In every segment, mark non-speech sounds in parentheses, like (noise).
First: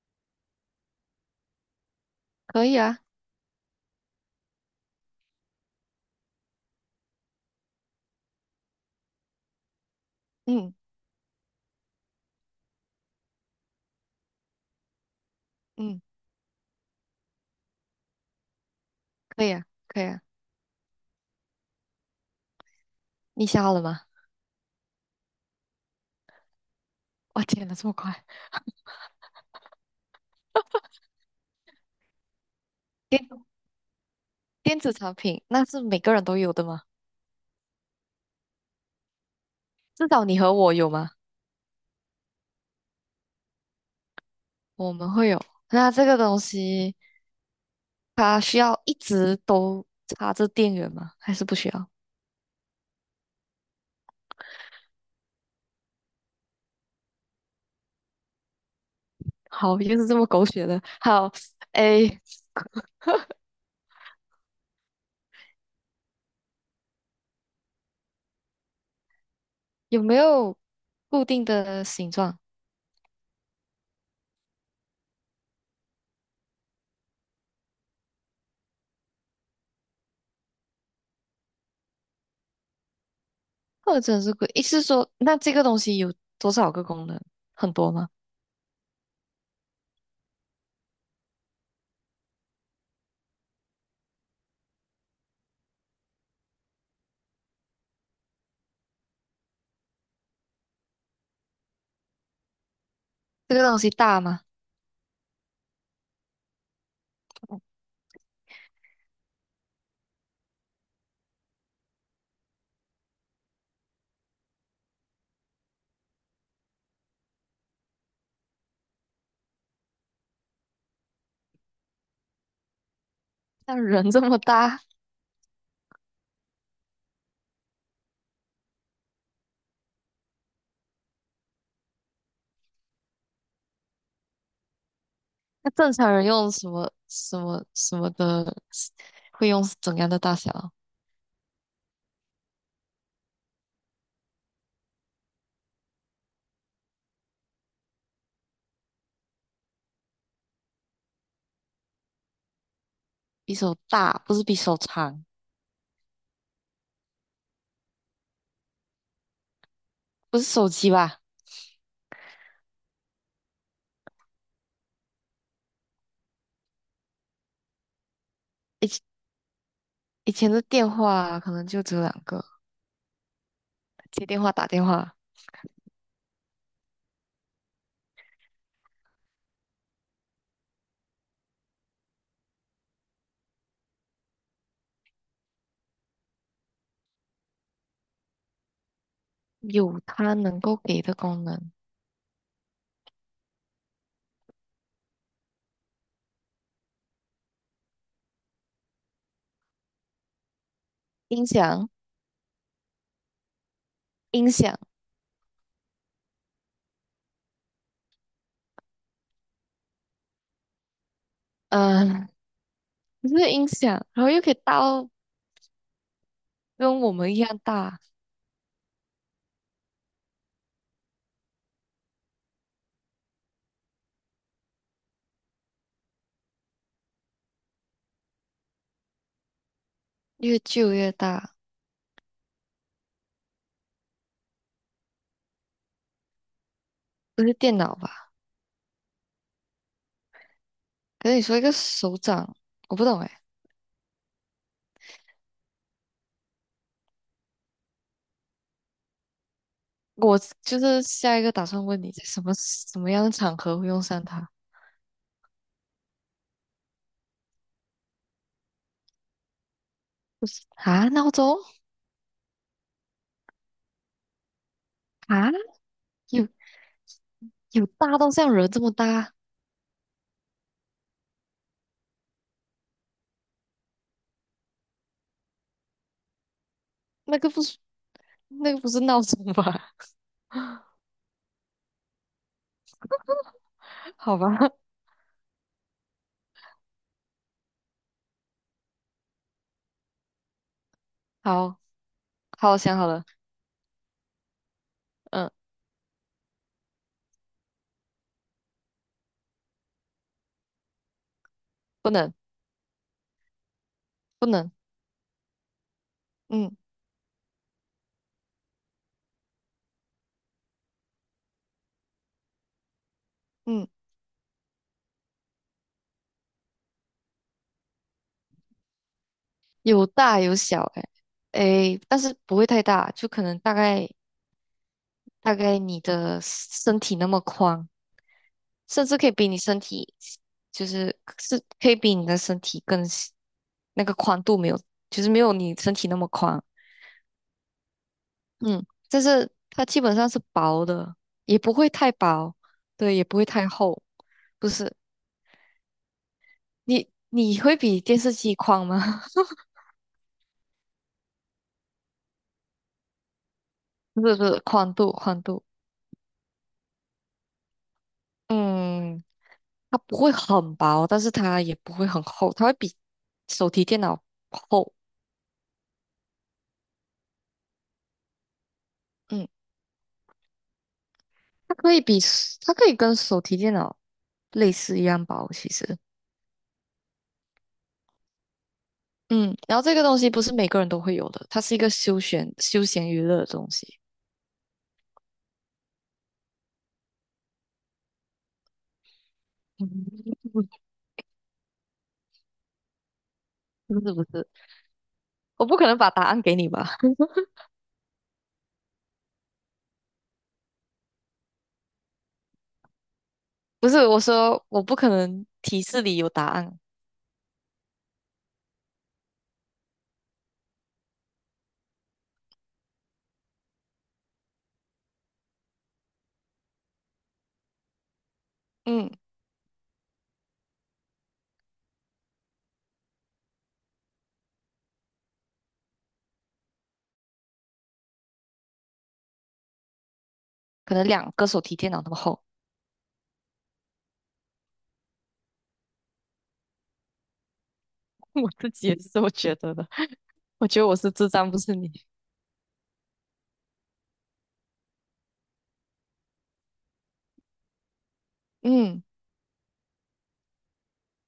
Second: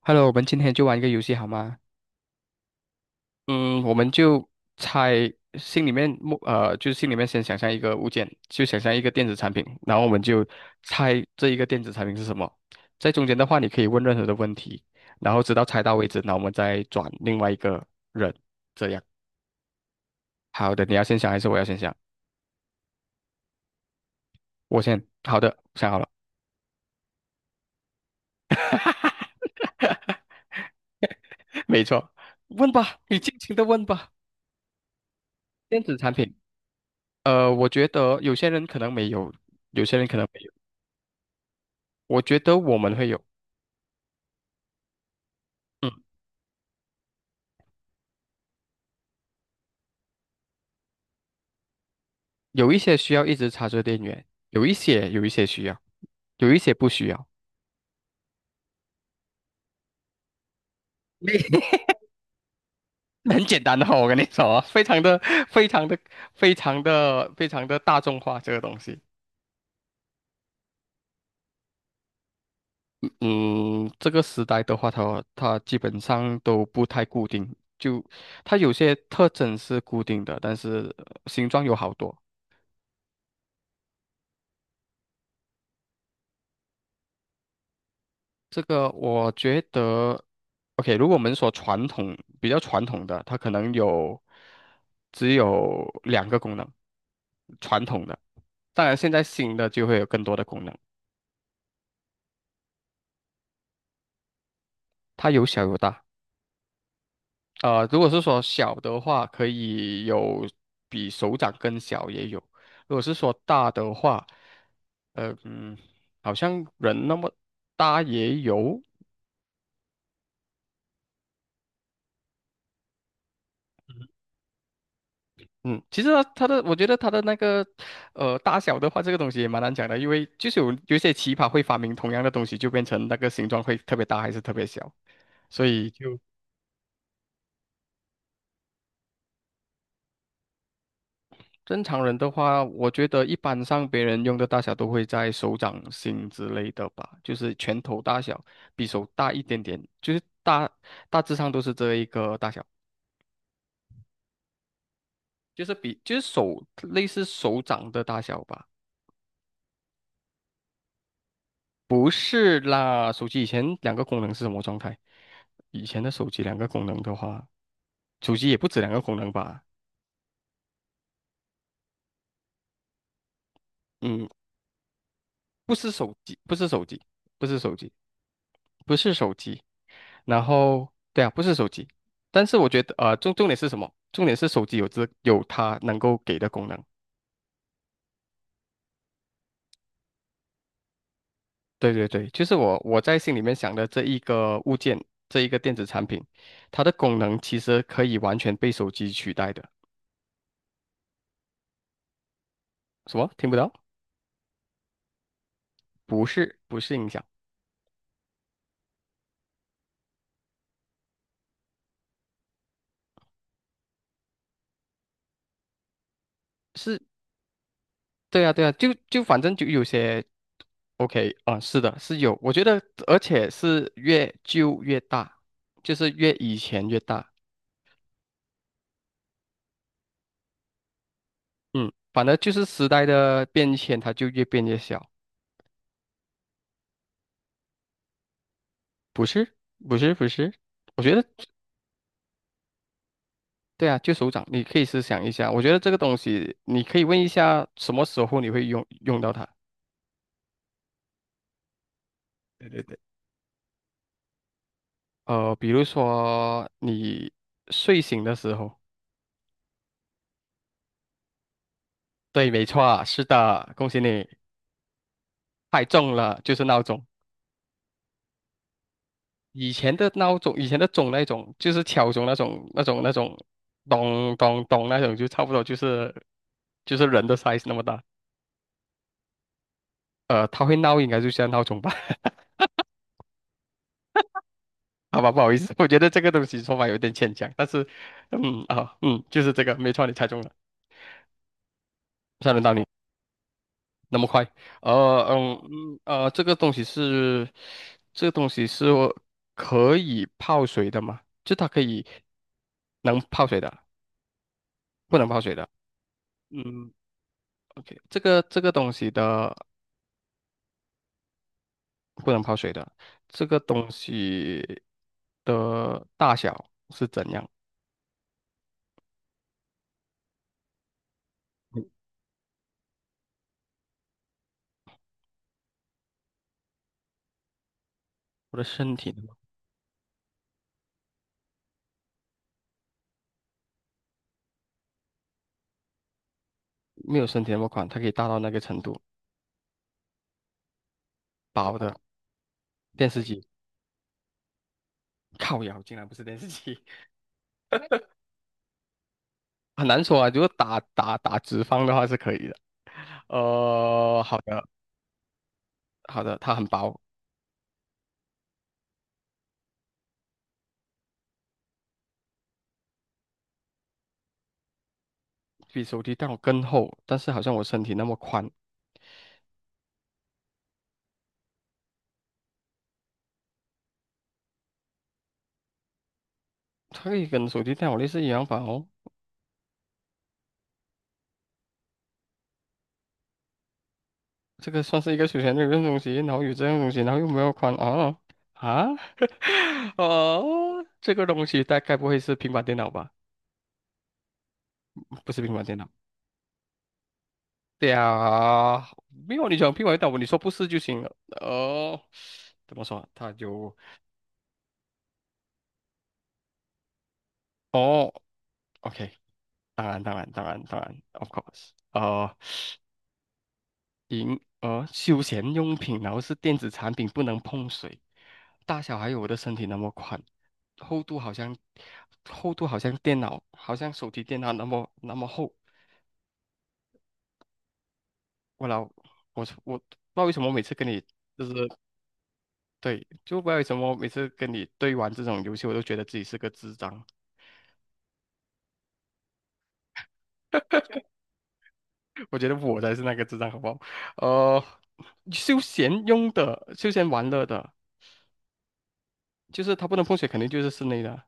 Hello，我们今天就玩一个游戏好吗？可以啊，嗯，我们就猜心里面就是心里面先想象一个物件，就想象一个电子产品，然后我们就嗯猜这一个电子产品是什么。在中间的话，你可以问任何的问题，然后直到猜到嗯，为止，然后我们再转另外一个人，这样。可以啊。好的，你要先想还是我要先想？你想好了吗？我先。好的，想好了。哇，天哪，这么快！(laughs) (laughs) 没错，问吧，你电尽情的问吧。电子产品，那是电子每产个人品，都有的吗？我觉得有些人可能没有，有些人至可少能你没有。和我有吗？我觉得我们会有。我们会有。嗯，那这个东西，它需要一直都插着电源吗？还是不需要？有一些需要一直插着电源，有一些需要，有一些不需要。(laughs) 好，又是这么狗血的。好，那 诶，(laughs) 很简单的哦，我跟你说啊，非常的、非常的、非常的、非常的大众化这个东西。有没有固定的形状，嗯，这个时代的话，它基本上都不太固定，就它有些特征是固定的，但是形状有好多。或者是固？意思是说，那这个东西有多少个功能？很多吗？这个我觉得，OK，如果我们说传统比较传统的，它可能有只有两个功能，传统的，当然现在新的就会有更多的功能，这个东西大吗？它有小有大。如果是说小的话，可以有比手掌更小也有；如果是说大的话，呃嗯，好像人那么大也有。像人这么大？嗯，其实它的，我觉得它的那个，大小的话，这个东西也蛮难讲的，因为就是有一些奇葩会发明同样的东西，就变成那个形状会特别大还是特别小，所那以正常就人用什么什么什么的，会用怎样的大小？正常人的话，我觉得一般上别人用的大小都会在手掌心之类的吧，就是拳头大小，比手大一点点，就是大致上都是这一个大小，比手大，不是比手长，就是比就是手类似手掌的大小吧。不是手机吧？不是啦，手机以前两个功能是什么状态？以前的手机两个功能的话，手机也不止以两个前功能吧？以前的电话可能就只有两个，接嗯，电话、打电话，不是手机，不是手机，不是手机，不是手机。然后，对啊，不是手机。但是我觉得，重点是什么？重点是手机有这有它能够给的功能。有它能够给的功能。对对对，就是我在心里面想的这一个物件，这一个电子产品，它的功能其实可以完全被手机取代的。音响，什么？听不到？音响，不是，不是音响。嗯、不是音响，然后又可以大到是，跟我们一样大，对啊，对啊，就就反正就有些 OK 啊、是的，是有，我觉得而且是越旧越大，就是越以前越大。越旧越大，嗯，反正就是时代的变迁，它就越变越小。不是电脑吧？不是，不是，不是，我觉得可是你说一个手掌，我不懂哎。对啊，就手掌，你可以思想一下，我觉得这个东西你可以问一下什么时候你会用到它，我就是下一个打算问你，在什么对对对，什么样的场合会用上它。比如说你睡醒的时候，啊？闹钟。对，没错啊，是的，恭喜你，啊？太重了，有就是闹钟。有大到像人这么大？以前的闹钟，以前的钟那种，就是敲钟那种、那种、那种，咚咚咚那种，就差不多就是就是人的 那个 size 不那是么大。那个不是闹钟吧？它会 (laughs) 闹，应该就像闹钟吧？(laughs) 好吧，好吧，不好意思，我觉得这个东西说法有点牵强，但是，就是这个，没错，你猜中了，好算轮到好你，想好了，那么快。嗯，这个东西是，这个东西是可以泡水的吗？就它可以不能能泡水的，不能，不能泡水的。嗯嗯，OK，这个东西的不能泡水的，这个嗯，东西的大小是怎样？有大有小、嗯，哎，但是不会太大，就可能大概你的身体那么宽，我的身甚体至可以比你身体，就是是可以比你的身体更那个宽度没有，就是没有你身体那么宽，没有身体那么宽，它可以大到那个程嗯，度。但是它基本上是薄的，也不薄会的太薄，电对，视也不机，会太厚，不是。靠腰竟然不是电视机，你你会比电视机宽吗？(laughs) 很难说啊。如果打直方的话是可以的。(laughs) 呃，不是好不是，的宽度宽度，好的，它很薄，嗯，它不会很薄，但是它也不会很厚，它会比手提电脑厚，比手机电脑更厚，但是好像我身体那么宽，嗯，它可以比它可以跟手提电脑类似一样薄，其实。它可以跟手机电脑类似一样吧？哦，嗯，然后这个东西不是每个人都会有的，它是一个休闲娱乐的东西。这个算是一个休闲的一个东西，然后有这样的东西，然后又没有宽啊啊。(laughs) 嗯，哦，这个东西大概不会是平板电脑吧？不是不是，不是平板我电不可能脑。把答案给你吧？(laughs) 对啊，没有你想平板电脑，你说不是就行了。哦，怎么说？它就不是，我说我不可能提示里有答案。哦，OK，当然，当然，当然，当然，of course。休闲用品，然后是电子产品，不能碰水。大小还嗯，有我的身体那么宽，厚度好像厚度好像电脑，好像手提电脑那么厚。我老我我不知道为什么每次跟可你。能两就个是。手提电脑那么厚。对，就不知道为什么每次跟你对玩这种游戏，我都觉得自己是个智障。(laughs) 我自己也是这么觉得的。(laughs) 我觉得我是智障，不是你。(laughs) 我觉得我才是那个智障，好不好？呃，休闲用的、休闲玩乐的，嗯就是它不能碰水，肯定就是室内的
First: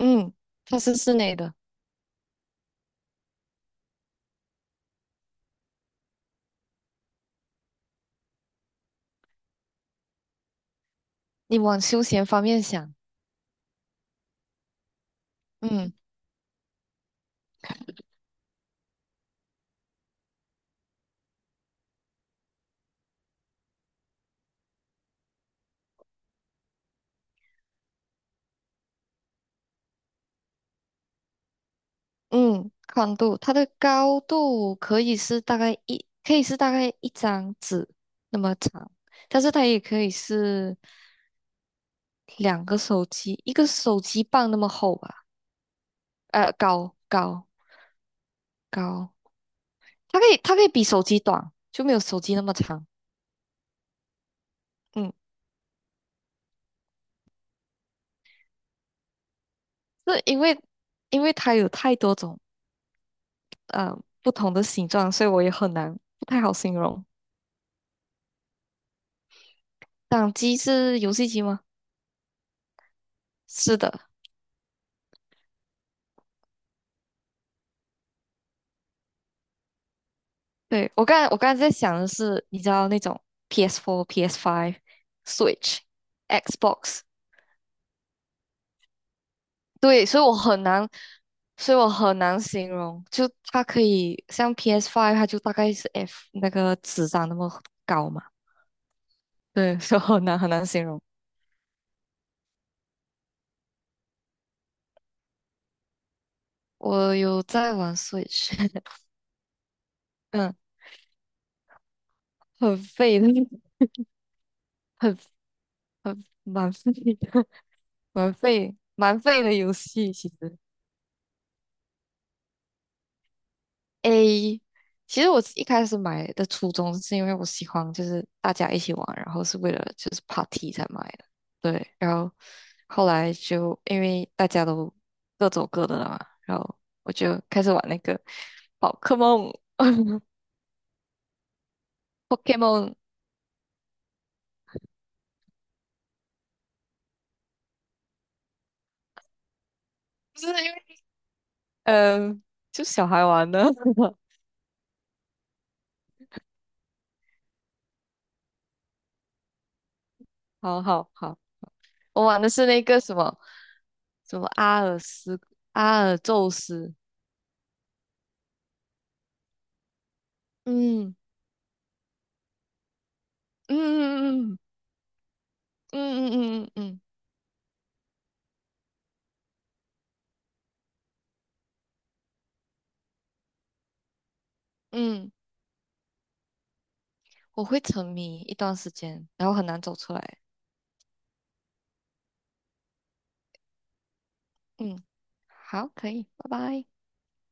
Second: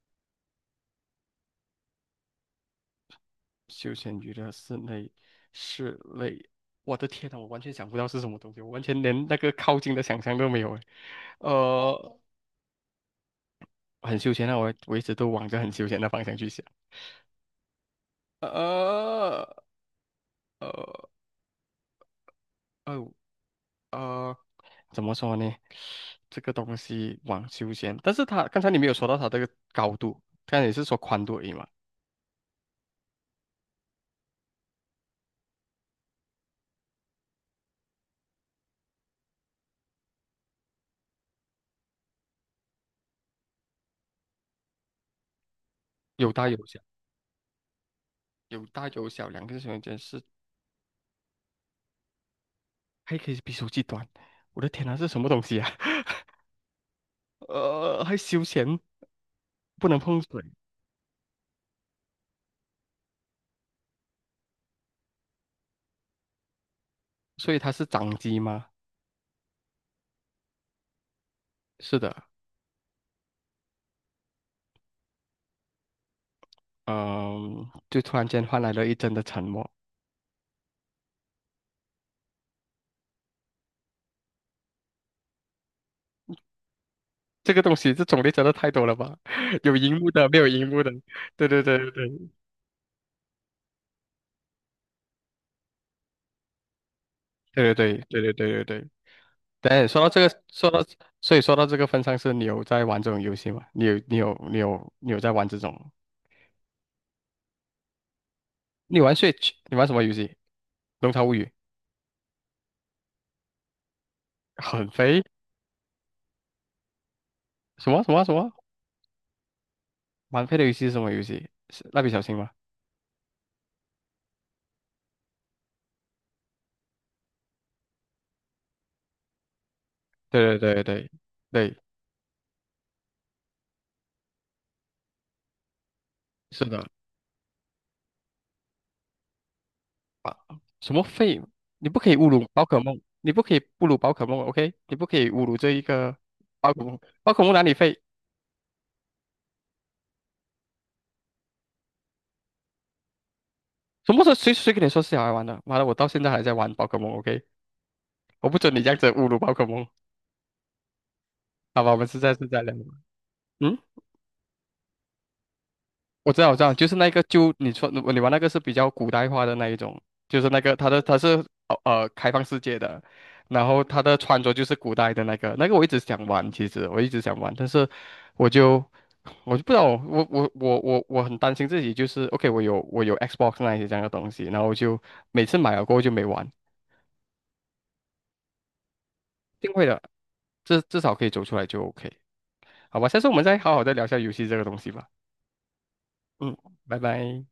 嗯，它是室内的，休闲娱乐、室内、室内。我的天呐，我完全想不到是什么东西，我完全连那个靠近的想象都没有诶。你往休呃，闲方面想。很休闲啊，我一直都往着很休嗯闲的方向去想。呃呃呃呃。怎么说呢？这个东西网休闲，但是它刚才你没有说到它这个高度，刚才你是说宽度而已嘛，嗯，宽度，它的高度可以是大概一，可以是大概一张纸那么长，但是它也可以是两个手机，一个手机棒那么厚吧，有大呃，有小，有大有高，小，两个小空间是它可以比手机短，就没有手机那么长。还可以比手机短，我的天呐，这是嗯，什么东西啊？(laughs) 还休闲，不能碰是水，因为它有太多种不同的形状，所以我也很难不太好形容。所以它是掌机吗？掌机是游戏机吗？是的。是的，嗯，就突然间换来了一阵的沉默。对，我刚才在想的是，你知道那种 PS4、PS5、Switch、Xbox,这个东西，这种类真的太多了吧？(laughs) 有荧对，幕所以的，我没有很荧幕难，的，对对所对以我对很难形容，就它可以像 PS5,它就大概是 F 那个纸张那么对对高嘛，对对对对对对对。对，(laughs) 对，所以说到这个，很难说到，形容。所以说到这个份上，是你有在玩这种游戏吗？你有，你有，你有，你有在玩这种？我有在玩 Switch,你玩 Switch，你玩什么游戏？(laughs) 嗯，《龙槽物语》很废的，很 (laughs) 很肥，很蛮废的，(laughs) 什么什么什么？蛮废的游戏，其蛮肥实。的游戏是什么游戏？是蜡笔小新吗？A,其实我一开始买的初衷是因为我喜欢，就是大家一起玩，然后是为了就是 对 party 对对才买对的。对，对，然后后来就因为大家都各走各的了嘛，然是后的。我就开始玩那个宝可梦 (laughs) 啊，什么废？你不可以侮辱宝可，Pokemon,梦，你不可以侮辱宝可梦，OK？你不可以侮辱这一个宝可梦，宝可梦哪里废？就是因为嗯、呃就小孩玩的。什 (laughs) 么时候谁谁跟你说是小孩玩的？妈的，我到现在还在玩宝可梦，OK？我不准你这样子侮辱宝可梦。好好好，好吧，我们是我在玩是的在是聊。那个什么嗯，什么阿尔斯阿尔我知道，宙我知道，就斯，是那个，就你说你玩那个是比较古代化的那一种，就是那个它的嗯它是开放世界的，然嗯后它的穿着嗯就是古代的那个，那个我一嗯直想嗯嗯玩，嗯其嗯嗯实我嗯。一直想玩，但是我就我就不知道，我很担心自己，就是 OK，我有 Xbox 那一些这样的东西，然后我就嗯，每次买了过后就没玩，我会沉迷一段时间，然后一很定难会走的，出来。至少可以走出来就 OK，好吧，下次我们再好好再聊一下游戏这个东西嗯，吧。好，可以，拜嗯，拜。拜拜。